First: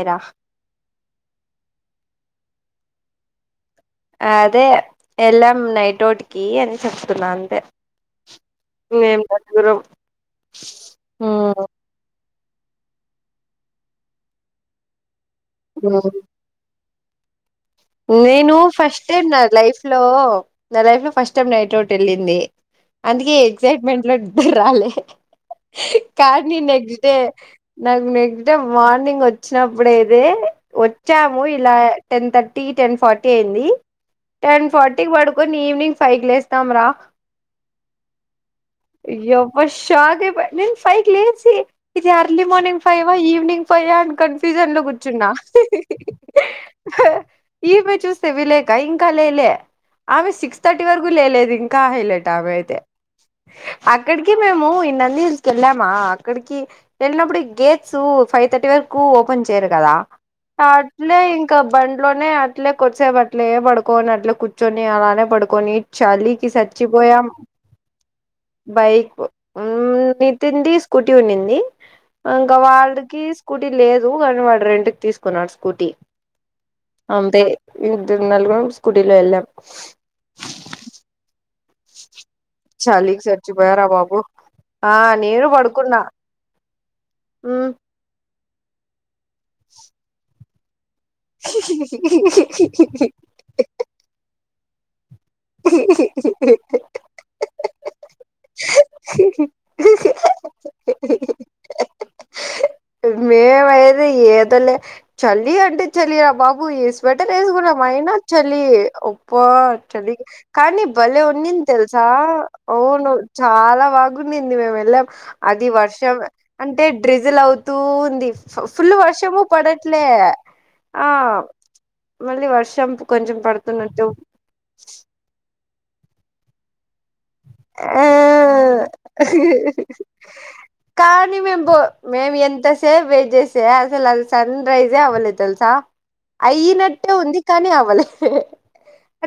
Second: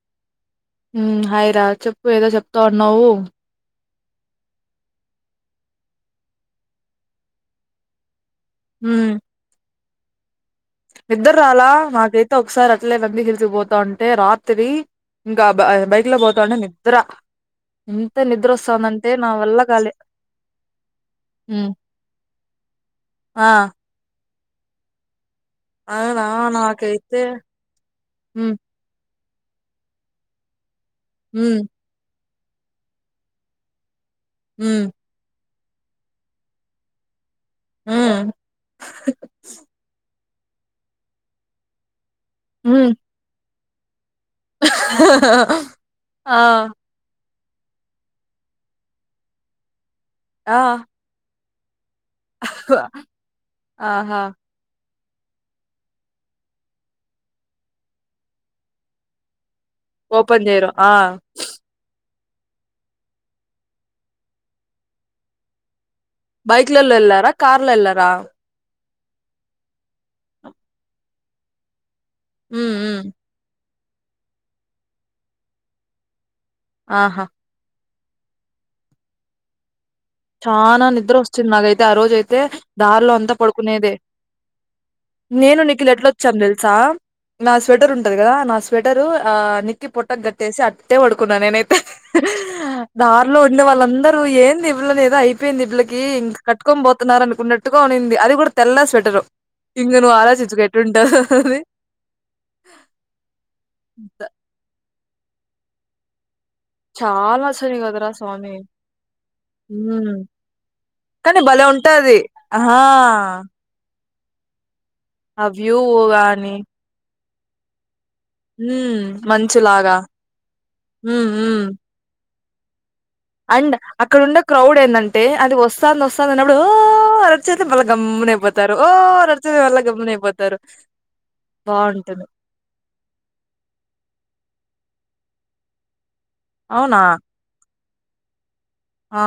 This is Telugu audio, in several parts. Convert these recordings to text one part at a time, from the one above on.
అరా హాయిరా చెప్పు ఏదో చెప్తా ఉన్నావు అదే వెళ్ళాం నైటోటికి అని చెప్తున్నా అంతే దూరం ఇద్దరు రాలా నాకైతే ఒకసారి అట్లేవంది గిలిచపోతా ఉంటే రాత్రి ఇంకా బ బైక్ లో పోతా ఉంటే నిద్ర ఎంత నిద్ర నేను ఫస్ట్ వస్తాందంటే టైమ్ నా వల్ల లైఫ్ కాలే లో నా లైఫ్ లో ఫస్ట్ టైం హ్మ్ నైట్ అవుట్ వెళ్ళింది అందుకే ఆ ఎక్సైట్మెంట్ లో రాలే అవునా కానీ నెక్స్ట్ డే నాకైతే నాకు నెక్స్ట్ డే హ్మ్ మార్నింగ్ వచ్చి వచ్చినప్పుడేద వచ్చాము హ్మ్ ఇలా టెన్ థర్టీ టెన్ ఫార్టీ అయింది టెన్ హ్మ్ ఫార్టీ క పడుకొని ఈవనింగ్ ఫైవ్ క లేస్తాం రా హ్మ్ ఇ బషాగ నేను ఫైవ్ లేచ ఇది అర్లీ మార్నింగ్ హ్మ్ ఫైవ్ ఈవనింగ్ ఫైవ్ అ కన్ఫ్యూజన్ లో కూర్చున్నా ఆ ఈమెే చూస్తే విలేక ఇంకా లేలే ఆమె ఆ సిక్స్ థర్టీ వరకు లేలేదు ఇంకా కా హలట ఆమె అయితే ఆహా అక్కడికి మేము ఇ ళ్ళా అక్కడికి వెళ్ళినప్పుడు గేట్ ఫైవ్ తర్టీ వరకు ఓపన్ చేరు కదా ఓపెన్ చేయరు ఆ అట్లే ఇంకా బం ఇట్లోనే అట్లే కొసే అట్లే ఏ పడుకోని అట్లే కూర్చొని అలానే పడుకొని చాలీకి సచ్చి బైక్లలో పోయా ఎళ్ళారా కార్లో ఎళ్ళారా బైక్ నితిన్ స్కూటీ ఉంంది ఇంకా హ్మ్ హ్మ్ వాళ్ళకి స్కూటీ క లేదు కానీ వాడు రెండుకి తీసుకున్నాడు స్కూటీ ఆహా అంతే ఇ ఇ నలగడం స్కూటిలో ఎలా చాలనా నిద్ర వస్తుంది మాగైతే ఆ రోజ అయితే దారిలో చలికి అంతా చచ్చిపోయారా పడుకునేదే బాబు ఆ నేను నీకుల్ పడుకున్నా ఎట్లా వచ్చాం తెలుసా నా మ్మ్ స్వెటర్ ఉంటది కదా నా స్వెటరు ఆ నిక్కి పొట్టకు గట్టేసి అ ట్ట పడుకున్నా నేనైతే దారిలో ఉండే వాళ్ళందరూ ఏంది ఇవ్వ అయిపోయింది వీళ్లకి ఇంక కట్టుొని పోతున్నారుార అనుకున్నట్టుగా అనింది అది కూడా తెల్ల స్వెటరు ఇంగనుూ ఆలోచించు కేటుంట అది మ వైర ఏద లే చల్ అంట చలి రాబా ఈ స్వెటర్ చాలా వేసుకున్నా అసలు కదరా అయినా స్వామి చలి ఒప్ప మ్మ్ చలి కానీ బలే కానీ వన్నింది భలే తెలుసా ఉంటది ఆహా అవును చాలా బాగు నింది మేము వెళ్ళ ఆ అది వ్యూ వర్షం గాని అంటే డ్రిజిల్ అవుతూ ది ఫుల్ మ్మ్ వర్షము మంచులాగా పడట్లే ఆ మ్మ్ మ్మ్ మళ్ళీ వర్షం కొంచెం అండ్ పడుతున్నట్టు అక్కడన్నే క్రౌడ్ ఏంటంటే అది వస్తాంది వస్తాంది అన్నప్పుడు అ నయితే మళ్ళా ఆ గమ్న అయిపోతారు ఓ నడిచతే మళ్ళా గమ్మన అయిపోతారు కానీ మేము పో మేము ఎంతసేపు వే చేేసే అసలు అ రైజే అవ్వలేదు తెలుసా అవునా అయయినట్టే ఉంది కానీ అవ్వలేదు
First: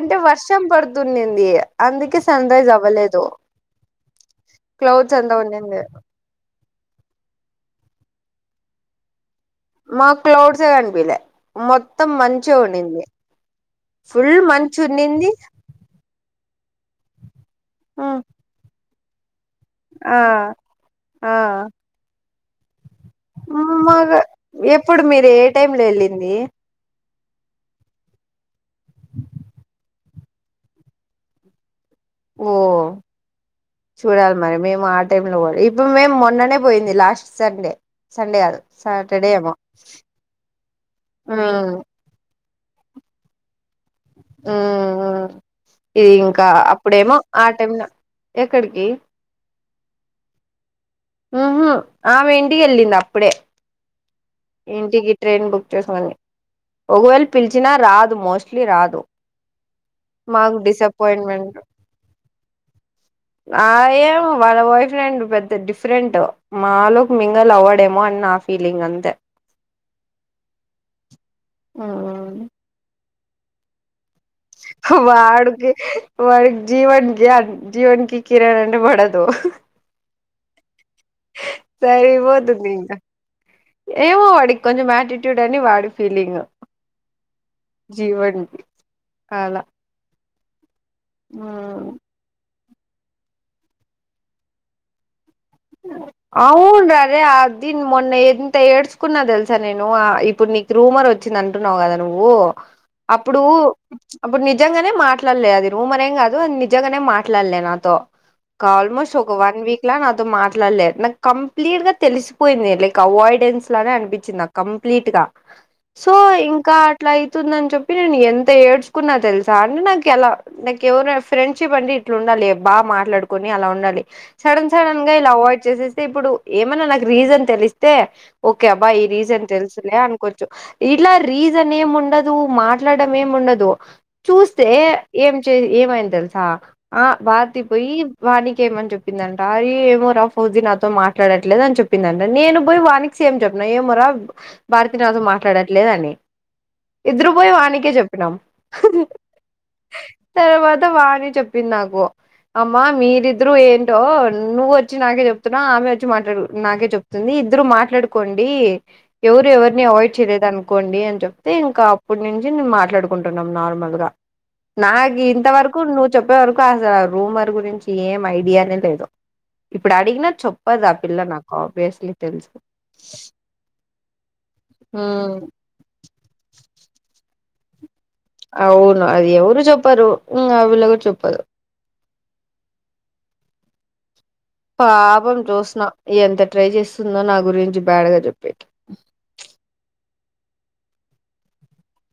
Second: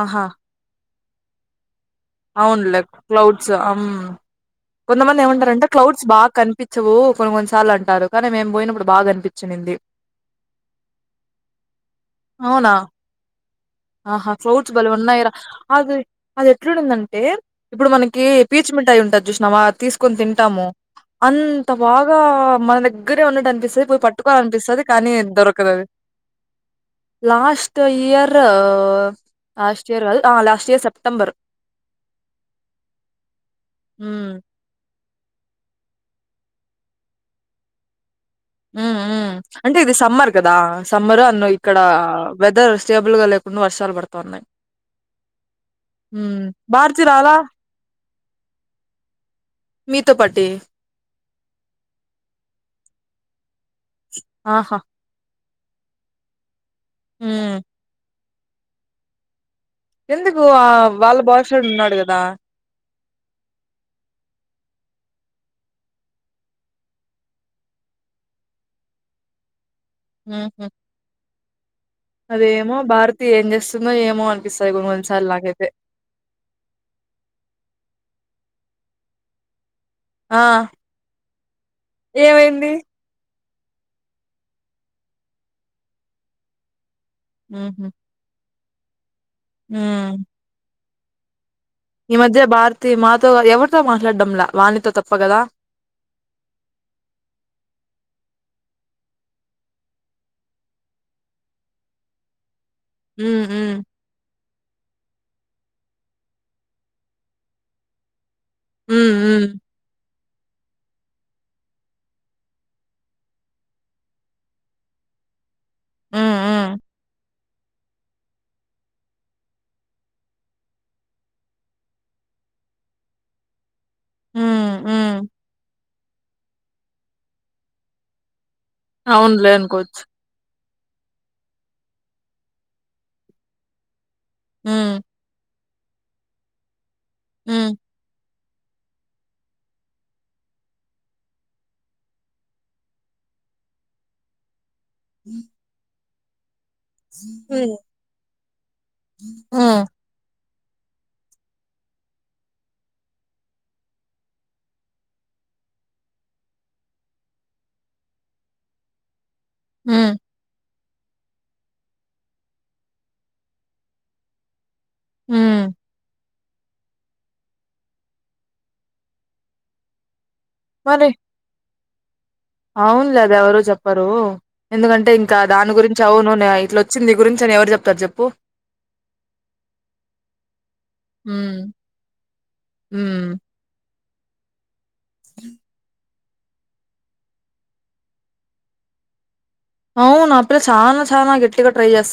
అంటే వర్షం పడుతుండంది అందుకే సన్ రైజ్ అవునులే అవ్వలేదు క్లౌడ్స్ క్లౌడ్స్ కొంతమంది అంతా ఏమంటారంటే ఉండింది క్లౌడ్స్ బాగా క కనిపించవు కొన్ని కొన్ని సార్లు అంటారు కానీ మేము పోయినప్పుడు బాగా కనిపించ మాకు క్లౌడ్స్ే కనిపిలే మొత్తం మంచిగా అవునా ఉంంది ఆహా ఫ్రౌట్స్ బలి ఉన్నా ఇరా అది ఎ దంటే ఇప్పుడు హ్మ్ మనకి పీచ్ మఠాయి ఉంటుంది తీసుకొని ఆ తింటాము ఆ అంత బాగా మన దగ్గర దగ్గరే ఉన్నట్టు అనిపిస్తది పోయి మాకు పట్టుకోవాలి అనిపిస్తది, ఎప్పుడు కానీ మీరు ఏ టైమ్ లో దొరకదది వెళ్ళింది లాస్ట్ ఇయర్ లాస్ట్ ఇయర్ కదు లాస్ట్ ఇయర్ సెప్టెంబర్ ఓ ఉమ్ చూడాలి మరి మేము ఆ టైంలో పోవాలే ఇప్పుడు మేము మొన్ననే పోయింది లాస్ట్ సండే సండే కాదు ఉమ్ సాటర్డే ఉమ్ ఏమో అంటే ఇది సమ్మర్ కదా సమ్మర్ అన్ ఉమ్ ఇక్కడ వెదర్ స్టేబుల్గా లేకుండా వర్షాలు పడ ఉమ్ మ్ ఇది ఉమ్ ఇంకా భారతి అప్పుడేమో రాలా ఆ టైమ్నా ఎక్కడికి మీతో పాటే ఊహు ఆమె ఇంటికి వెళ్లింది అప్పుడే ఆహా ఇంటికి ట్రైన్ బుక్ చేసుకొని ఒకవేళ ఉమ్ పిలిచినా రాదు మోస్ట్లీ రాదు ఎందుకు మాకు ఆ వాళ్ళ బాయ్ డిసప్పాయింట్మెంట్ ఫ్రెండ్ ఉన్నాడు కదా ఆ ఏమో వాళ్ళ బాయ్ ఫ్రెండ్ పెద్ద డిఫరెంట్ మాలోక్ మింగల్ అవ్వడేమో అని నా ఫీలింగ్ అంతే ఊహూ మ్మ్ అదేమో భారతి ఏం చేస్తుందో ఏమ్ వాడుకి వా జీవన్ గా జీవన్ కి కిరణ్ అంటే పడదు ఆ సరిపోతుంది ఏమైంది ఇంకా ఏమో వాడి కొంచెం ఆటిట్యూడ్ అని వాడి ఫీలింగ్ జీవన్ కి ఊమ్ ఉమ్ ఈ మధ్య భారతి మాతో ఎవరితో మాట్లాడడంలా వాణితో తప్ప కదా అవును రరే ఆ దీన్ మొన్న ఎంత ఏడ్చుకున్న తెలుసా నేను ఆ ఇప్పుడు నీకు రూమర్ వచ్చింది అంటున్నావు కదా నువ్వు అప్పుడు ఉమ్ ఉమ్ అప్పుడు నీ నిజంగానే మాట్లాడలే అది రూమరేం కాదు నిజంగానే మాట్లాడలే నాతో ఒక ఉమ్ ఆల్మోస్ట్ ఒక ఉమ్ వన్ వీక్లా నాతో మాట్ ట్లలే నాకు కంప్లీట్ గా తెలిసిపోయింది లైక్ అవాయిడెన్స్ లానే అనిపించింది నాక్ కంప్లీట్ గా సో హ్మ్. హ్మ్. ఇంకా అట్లై తుందని చెప్పి నేను ఎంత ఏడ్చుకున్నా తెలుసా అంటే నాకు అలా, నాకు ఎవరు ఫ్రెండ్షిప్ అంటే ఇట్లా బా మాట్లాడుకొని అలా ఉండాలి, సడన్ హ్మ్. సడన్ హ్మ్. గా ఇలా అవాయిడ్ చేసేస్తే ఇప్పుడు ఏమన్నా నాకు రీజన్ తెలిస్తే ఓకే అబ్బా ఈ రీజన్ అవునులే తెలుసునే అనుకోవచ్చు. అనుకోచ్చు ఇట్లా రీజన్ ఏమ్ ఉండదు, మాట్లాడడం ఏమ్ ఉండదు చూస్తే హ్మ్. ఏం ఏమైంది తెలుసా ఆ భారత హ్మ్. పోయి, వానికేమని చెప్పిందంట అయి ఏమో ఫౌజీ నాతో మాట్లాడట్లేదు అని చెప్పిందంట నేను పోయి వానిక్ సేమ్ చెప్పినా ఏమోరా భారతీ నాతో మాట్లాడట్లేదని ఇద్దరు పోయి హ్మ్. వానికే చెప్పినాం హ్మ్. తర్వాత వాణి చెప్పింది నాకు అమ్మా మీరిద్దరు ఏంటో నువ్వు వ చ్చి నాకే చెప్తున్నావు ఆమె వచ్చి మాట్లాడు నాకే చెప్తుంది ఇద్దరు మాట్లాడుకోండి ఎవరు ఎవరిని హ్మ్. అవాయిడ్ చేయలేదన్ కోండి అని చెప్తే ఇంకా అప్పుటి నుంచి మేమ్ మాట్లాడుకుంటున్నాం నార్మల్గా నాకు హ్మ్. ఇంతవరకు నువ్వు చెప్పే వరకు అస రూమర్ గురించి ఏం ఐడియానే లేదు ఇప్పుడు అడిగిన చెప్పదాపిల్ల నాకు ఆబ్యుస్లీ అవునులేదా ఎవరు చెప్పరు ఎందుకంటే ఉమ్ ఇంకా దాని గురించి అవును ఇట్లోచ్చింది నీ గురిం ఎవరు చెప్తారు చె అవును అది ఎవరు చెప్పరు ఇంగ ఆ పిల్ల కూడా చెప్పదు మ్ పాపం జోస్న ఎంత ట్రై చేసుందో నా గురించి బ్యాడ్గా చెప్పేకి అవు నా పిల్ల చానా చానా గట్టిగా ట్రై చేస్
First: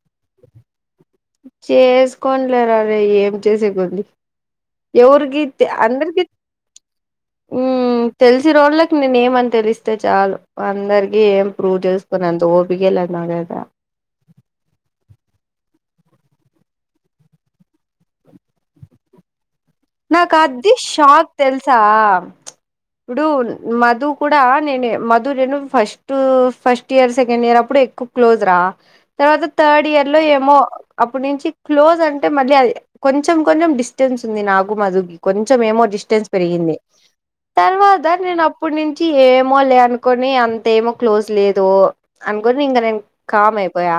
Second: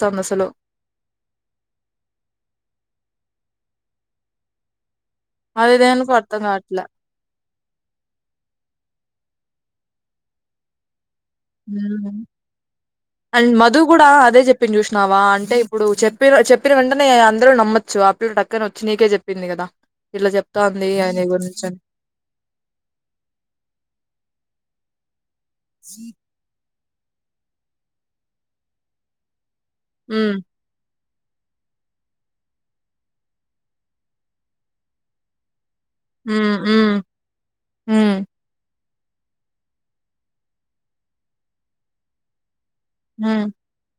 చేసుకోన్లేరరే ఏం చేసే కొంది ఎవుర్కి అది దేనికో అందర్కి అర్థం గావట్లే. మ్ తెల్సి రోళ్ళక్ నేను ఏం అని తెలిస్తే చాలు అందరికి ఏం ప్రూవ్ చేసుకునేంత ఓపికే లేదు నా అండ్ దగ్గర మధూ గూడా అదే చెప్పిండ్ చూసినా వా అంటే ఇప్పుడు చెప్పిర్ చెప్పిన వెంటనే అందరు నమ్మొచ్చు ఆ పిల్ల టక్కన ఒచ్చి నీకే చెప్పింది కదా నాకాద్ది షాక్ తెల్సా ఇప్పుడూ మధు కడా నేనే Madhu first first year second year అప్పుడు ఎక్కువ క్లోజ్ రా తర్వాత తర్డ్ ఇయర్ లో హ్మ్. ఏమో అప్పుటి నుంచి క్లోజ్ అంటే మళ్ళీ అ కొంచెం కొంచెం డిస్టెన్స్ ఉంది నాకు మధుకి కొంచెం ఏమో డిస్టెన్స్ హ్మ్. పెరిగింది హ్మ్. తర్వాత హ్మ్. నేన్ అప్పుడ్ నుంచ్ ఏమో లే అనుకొని అంత ఏమో క్లోజ్ లేదూ అన్ గుడ్నింగ్క హ్మ్. కామ్ అయిపోయా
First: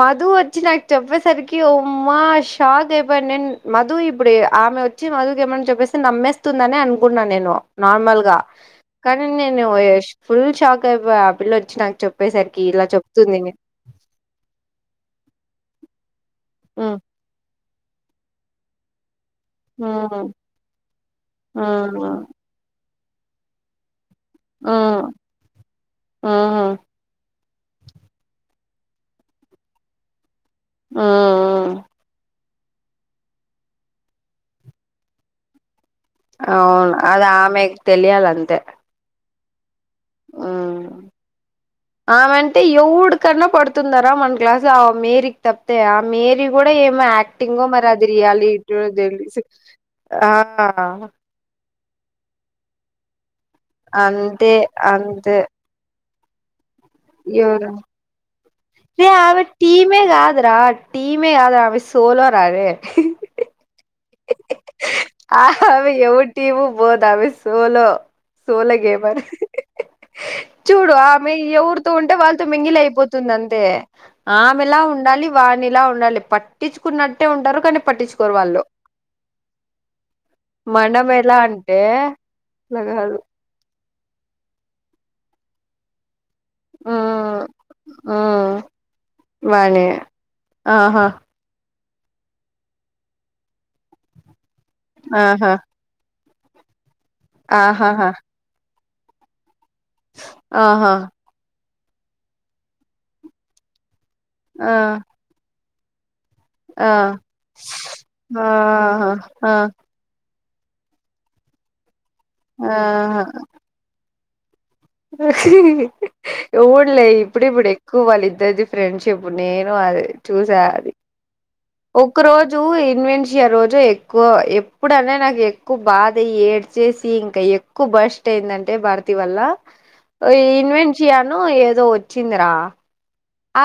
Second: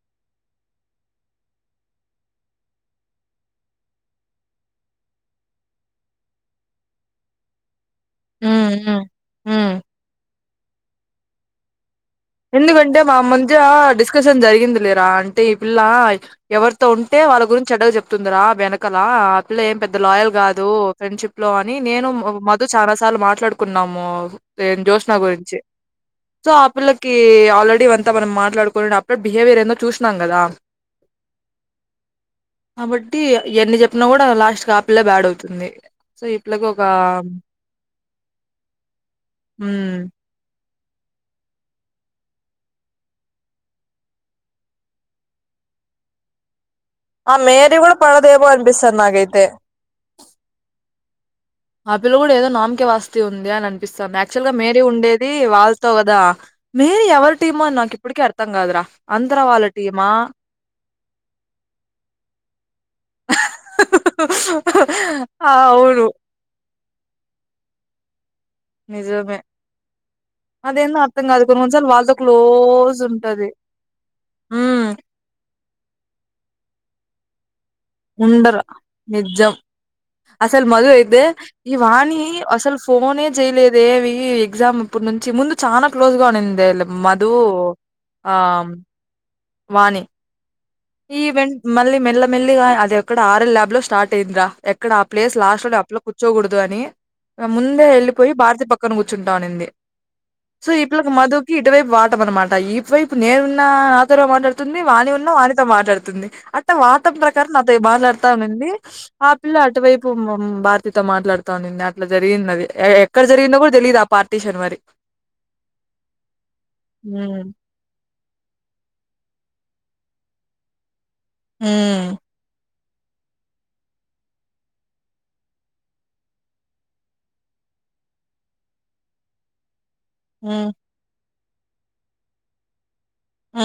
మధూ ఒచ్చి నాక్ చెప్పేసరికి ఉమ్మా షాక్ ఐపోయాన్ నేన్ మధు ఇప్పుడ్ ఆమె వచ్చి మధుకు ఏమన చెప్పేస్తె నమ్మేస్తుందని అనుకున్నా నేను నార్మల్ గా హ్మ్. హ్మ్. కనీ హ్మ్. నేనూ ఎ ఫుల్ షాక్ ఐపోయా పిల్లొచ్చి నాక్ చెప్ ఎందుకంటే మా మధ్యా డిస్కషన్ జరిగింది లేరా అంటే ఇ పిల్లా ఎవర్తో హ్మ్ ఉంటే వాళ్ళ గురించి చెడ్డగా చెప్తుందిరా వెనకలా పిలా ఏ పెద్ద లాయల్ హ్మ్ కాదూ ఫ్రెండ్షిప్ లో అని నేను హ్మ్ మధు చాల సార్లు మాట్లాడుకున్నామూ ఏ హ్మ్ జోష్న గురించి సో ఆ హ్మ్ పిల్లక్ ఆల్రెడీ అంతా మనం మాట్లాడుకుని అప్పుడ బిహేవియర్ ఏందో చూస్నాం కదా హ్మ్ కాబట్టీ ఎన్ని చెప్పినా గుడా లాస్ట్ కాపిల్లే బ్యాడ్ అవుతుంది సో, ఈ పిల్లకి ఒక ఔన్ అది ఆమెక్ తెలియాలంతే మ్ హ్మ్ ఆమెంటే ఎవుడ్కన్నా పడ్తుందారా మన క్లాస్ ఆ మేరీకి తప్తే ఆ మేరీ కూడా ఏమో ఆ యాక్టింగొ మేరీ మరి గూడా అది పడదేమో రియాలి ఓ అనిపిస్తది తెలుసు నాకైతే. ఆ ఆ పిల్ల గుడా ఏదో నామ్కే వాస్తె ఉంది అని అనిపిస్తంది యాక్చువల్ అంతే గా మేరీ ఉండేది అంతే వాళ్తో గదా మేరీ ఎవరి టీమో ఎవరు అని నాకిప్పటికి అర్థం గాదురా! రే ఆంధ్ర ఆవ వాళ్ళ టీమేగ టీమా? గాద్రా టీమే గాద్ర అమె సోలోరారే ఆ అవి ఎవ టీమ పోదు అమె సోలో సోలో గేమర్ నిజమే. చూడు అదేందో అర్థం ఆమె గాదు. కొన్ని కొన్ని ఎవురితో సార్లు ఉంటే వాళ్ళతో వాళ్తో మింగిల్ క్లోజ్ అయిపోతుంది ఉంటది. అంతే ఆమెలా హ్మ్. ఉండాలి వా ఇలా ఉండాలి పట్టించుకున్నట్టే ఉంటారు కానీ పట్టించుకోరు వాళ్ళు ఉండరు. నిజం అసల్ మధు మనం అయితే ఎలా ఈ అంటే వాణీ అసల్ అట్లా కాదు ఫోనే చేయలేద్ దేవీ ఎగ్జామ్ అప్పుడ్ నుంచి ముందు చాలా క్లోజ్ గా ఉండింది దేలె మధూ మ్మ్ ఆ మనీ ఆహా ఈవెంట్ మళ్ళీ మల్లమెల్లిగా అది ఎక్కడ ఆరెల్ ల్యాబ్ లో స్టార్ట్ అయిందరా ఎక్కడ ఆ ప్లేస్ ఆహా లాస్ట్ లోనె చొకూడదు అని ముందే ఆహాహా ఎళ్ళలిపోయి భారతి పక్కన కూర్చుంటా అనింది సో ఆహా ఇప్పలకి మధుకి ఇటువైప్ వాటం అనమాట ఇటువైపు నేనున్నా ఆ మాట్లాడుతుంది వాణి వున్న వానితో మాట్లాడుతుంది అట్ట ఆ వాత ప్రకారం అది బాట్లాడతానండి ఆ ఆహా పిల్ల అటువైపు భారతీతో మాట్లాడుతా ఉంది అట్లా జరిగింది అది ఆ ఎక్కడ జరిగినో గుడా తెలీదు ఆ పార్టీషన్ మరి ఊండ్లే హ్మ్. ఇప్పుడిప్పుడ్ ఎక్కువ వాళ్ళిద్దరిది ఫ్రెండ్షిప్ ఉ నేను అదే చూసా అది హ్మ్. ఒక్క రోజు ఇ ఇన్వెంషియా రోజు ఎక్కువ ఎప్పుడన్నా నాకు ఎక్కువ బాధ అయి ఏడ్చేసి ఇంకా ఎక్కు ఫస్ట్ ఏందంటే భారతీ వల్ల ఓయ్ హ్మ్. ఇన్వెంషియాను ఏదో వచ్చిందిరా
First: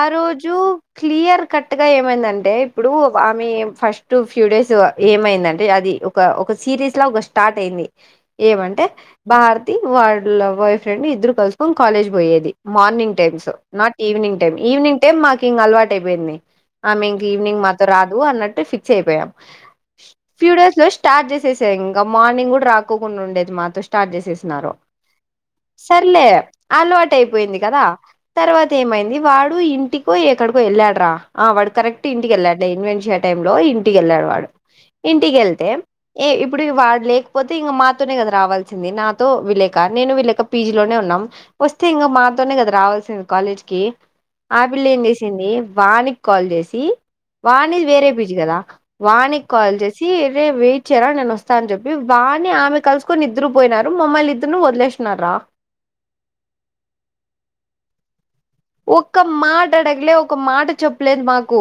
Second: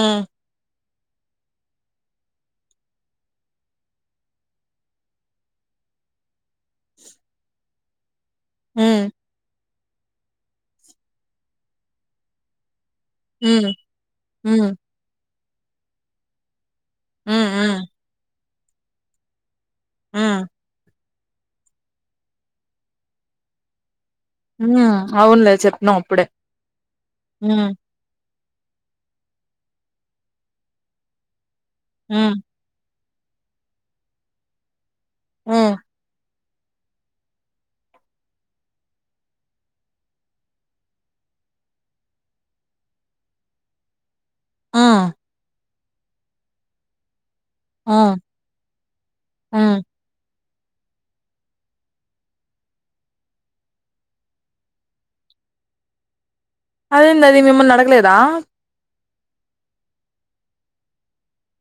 ఆ రోజు క్లియర్ కట్ గా ఏమైందంటే ఇప్పుడు ఆమె ఫస్ట్ ఫ్యూ డేస్ ఏమైందంటే అది ఒక ఒక సిరీస్ ఒక స్టార్ట్ అయింది ఏమంటే హ్మ్. భారతి వాళ్ళ బాయ్ ఫ్రెండ్ ఇద్దరు కలుసుకొని కాలేజ్ పోయేది మార్నింగ్ టైమ్స్ హ్మ్. నాట్ ఈవినింగ్ టైం హ్మ్. ఈవినింగ్ టైం మాకు ఇంకా అలవాటు అయిపోయింది ఆమె ఇంక హ్మ్. ఈవినింగ్ హ్మ్. మాతో ఇంక రాదు అన్నట్టు ఫిక్స్ అయిపోయాం హ్మ్. ఫ్యూ డేస్ లోష్ స్టార్ట్ చేసేసే ఇంగా మార్నింగ్ కూడా రాకోకుండ ఉండేది మాతో స్టార్ట్ చేసేసినారు హ్మ్ అవునులే చెప్పినావు అప్పుడే సర్లే అలవాటు అయిపోయింది హ్మ్ కదా తర్వాత ఏమైంది వాడు ఇంటికో ఎక్కడికో ఎళ్ళాడు రా ఆ వాడు కరెక్ట్ ఇంటికి హ్మ్ వెళ్ళాడు ఇన్వెంషియా టైం లో ఇంటికిళ్ళాడు వాడు ఇంటికి వెళ్తే హ్మ్ ఏ ఇప్పుడు వాడు లేకపోతే ఇంగ మాతోనే కదా రావాల్సింది నాతో విలేక నేను విలేక పీజీ లోనే ఉన్నాం వస్తే ఇంగా మాతోనే కదా రావాల్సింది కాలేజ్ కి ఆపిల్లి ఏం హ్మ్ చేసింది వానికి కాల్ చేసి వాణి వేరే హ్మ్ పీజి కదా వాణికి హ్మ్ కాల్ చేసి ఎ వెయిట్ చేయరా నేను వస్తా అని చెప్పి వాణి ఆమె కలుసుకొని ఇద్దరు పోయినారు మమ్మల్ని ఇద్దరుని వదిలేసినారా అదేం అది మిమ్మల్ని అడగలేదా ఒక్క మాట అడగలే ఒక మాట చెప్పలేదు మాకు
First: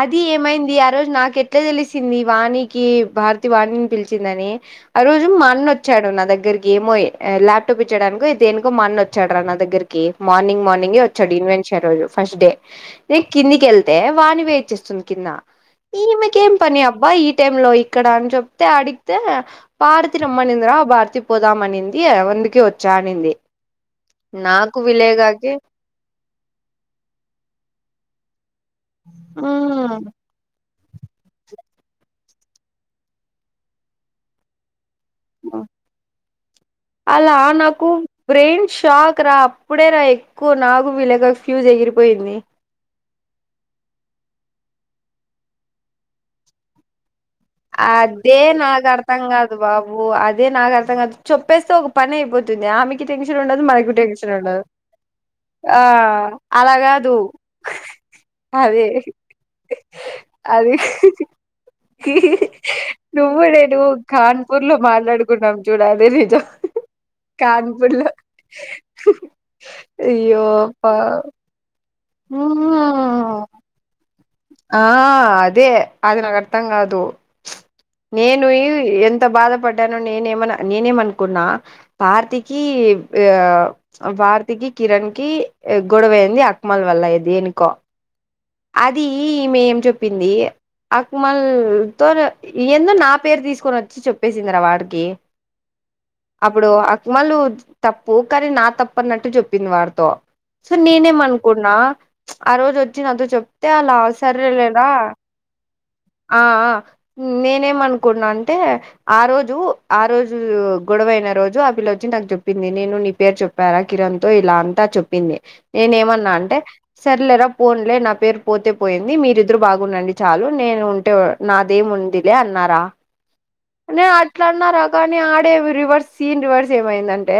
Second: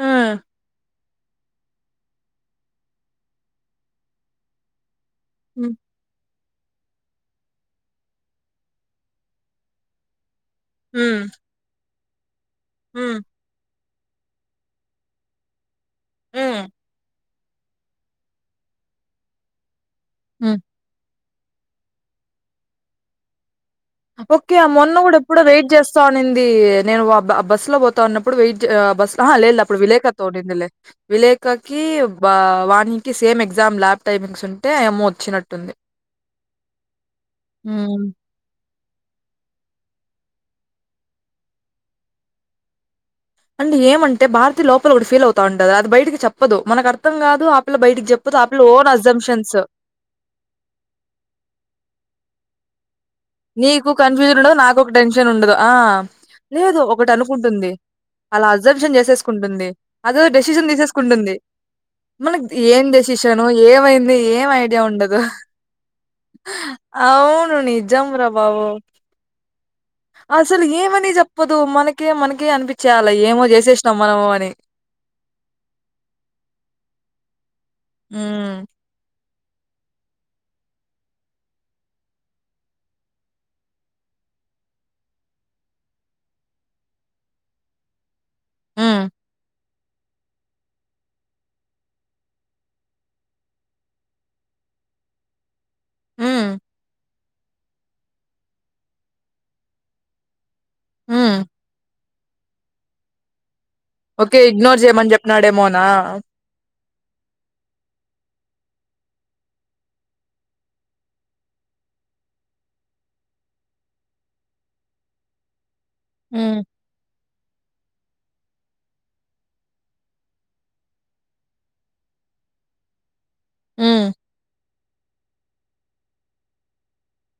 అది హ్మ్ ఏమైంది ఆ రోజు నాకి ఎట్లా తెలిసింది వాణికి భారతీ వాణిని పిలిచిందని ఆ రోజు మా అన్న హ్మ్ వచ్చాడు నా దగ్గరి ఏమో ఎ ల్యాప్టాప్ ఇచ్చడానికో దేనికో మా అన్న వచ్చాడు రా నా దగ్గరికి మార్నింగ్ హ్మ్ వచ్చాడు ఇన్వెన్ష రోజు ఫస్ట్ డే హ్మ్ నేను కిందికిళ్తే వాణి వెయిట్ చేస్తుంది కింద ఈమెకేమీ హ్మ్ పని అబ్బా ఈ టైం లో ఇక్కడ అని చెప్తే అడిగితే భారతి రమ్మ హ్మ్ నిందిరా భారతి పోదామనింది అందుకే వచ్చా అనింది ఓకే ఆ నాకు మొన్న కూడా ఎప్పుడో విలేగాకి వెయిట్ చేస్ సోనింది నేను బస్ లో పోతా ఉన్నప్పుడు వెయిట్ బస్ లేదు అప్పుడు ఉమ్ విలేకతో ఉనింది లే విలేకకి బ వాణికి సేమ్ ఎగ్జామ్ ల్యాబ్ టైమింగ్స్ ఉంటే మో అలా నాకు హ్మ్. బ్రెయిష్ షాక్ రా అప్పుడే రా ఎక్కువ నాకు వీలేకకు ఫ్యూజ్ ఎగిరిపోయింది అంటే ఏమంటే భారతీ లోపల ఒకటి ఫీల్ అవుతాటాంతది అది చెప్పదు మనకు అర్థం కాదు అదే నాకు అర్థం కాదు బాబు అదే నాకు అర్థం కాదు చెప్పేస్తే ఒక పని అయిపో తుం ఆమెక్ కి టెన్షన్ ఉండదు నీకు మనకు టెన్షన్ కన్ఫ్యూజన్ ఉండదు నాకొక టెన్షన్ ఉండదు. ఆ అలా లేదు ఒకటి కాదు అనుకుంటుంది. అలా అదే అబ్జర్ప్షన్ చేసేసుకుంటుంది. అదో డెసిషన్ అది తీసేసుకుంటుంది. కి మనకి ఏం డెసిషను ఏమైంది ఏం లో ఐడియా ఉండదు మాట్లాడుకున్నాం చూడు అదే నిజం అవును ని కాన్పూర్ లో జంరా బాబు అయ్యో అసలు ఏ అబ్బా మని చెప్పదు మన కే మనకి అనిపించేయాలా హ్మ్ ఏమో చేసేసినాం మనము అ ఆ అదే అదే నాకు అర్థం కాదు నేను హ్మ్. యు ఎం త బాధపడ్డాను నేనే ఎమన నేనేమనుకున్నా పార్తికి పార్తికి కిరణ్ కి గొడవయంది అక్మల్ వల్ల దేనికో హ్మ్. అది ఈమె ఏం చెప్పింది అక్మల్ తో ఏందో నా పేరు తీసుకొని వచ్చి చెప్పేసిందిరా వాడికి హ్మ్. అప్పుడు అక్మలు తప్పు కాని నా తప్పు అన్నట్టు చెప్పింది వాడితో సో హ్మ్. నేనేమనుకున్నా ఆ రోజు వచ్చి నాతో చెప్ అ అలా ఓకే. సరె ఇగ్నోర్ లేరా జేయమని జెప్పినాడేమోనా? ఆ ఆ నేనేమనుకున్నా అంటే ఆ రోజు ఆ రోజు గొడవైన రోజు అపిల్లొచ్చి చెప్పింది నేను నీ పేరు చెప్పారా కిరణ్ తో ఇలా అంతా చెప్పింది. నేను ఏమన్నా అంటే హ్మ్. సర్లేరా పోన్లే నా పేర్ పోతే పొయ్యింది మీరిద్దరు బాగుండండి చాలు నేను ఉంటే నాదేం ఉందిలే అన్నారా. నే హ్మ్. అట్లా అన్నారా కానీ ఆడేవి రివర్స్ సీన్ రివర్స్ ఏమైందంటే?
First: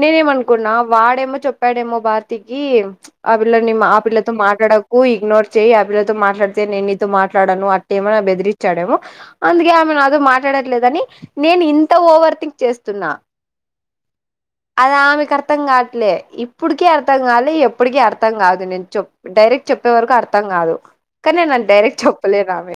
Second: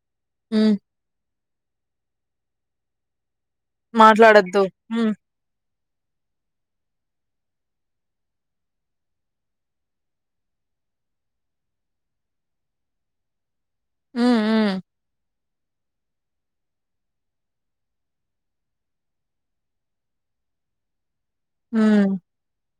నేనేమనుకున్నా హ్మ్. వాడేమో చెప్పాడేమో భార్తీకి ఆ పిల్ల నిమ్ ఆ పిల్లతో మాట్లాడొద్దు. మాట్లాడకు హ్మ్. ఈ చెయి ఆ పిల్లతో మాట్లాడితే నేన్ నీతో మాట్లాడను అట్టేమన్నా బెదిరిచ్చాడేమో అందుకే ఆమె నాతో మాట్ మాట్లేదని నేను ఇంత ఓవర్ థింక్ చేస్తున్నా. ఉమ్ ఊ అది ఆమెకు అర్థం కావట్లే ఇప్పుటికి అర్థం కాలే ఎప్పటికీ అర్థం కాదు నేను చెప్ డైరెక్ట్ చెప్ చెప్పే వరకు అర్థం కాదు కానీ నేను డైరెక్ట్ హ్మ్. చెప్పలేను ఆమె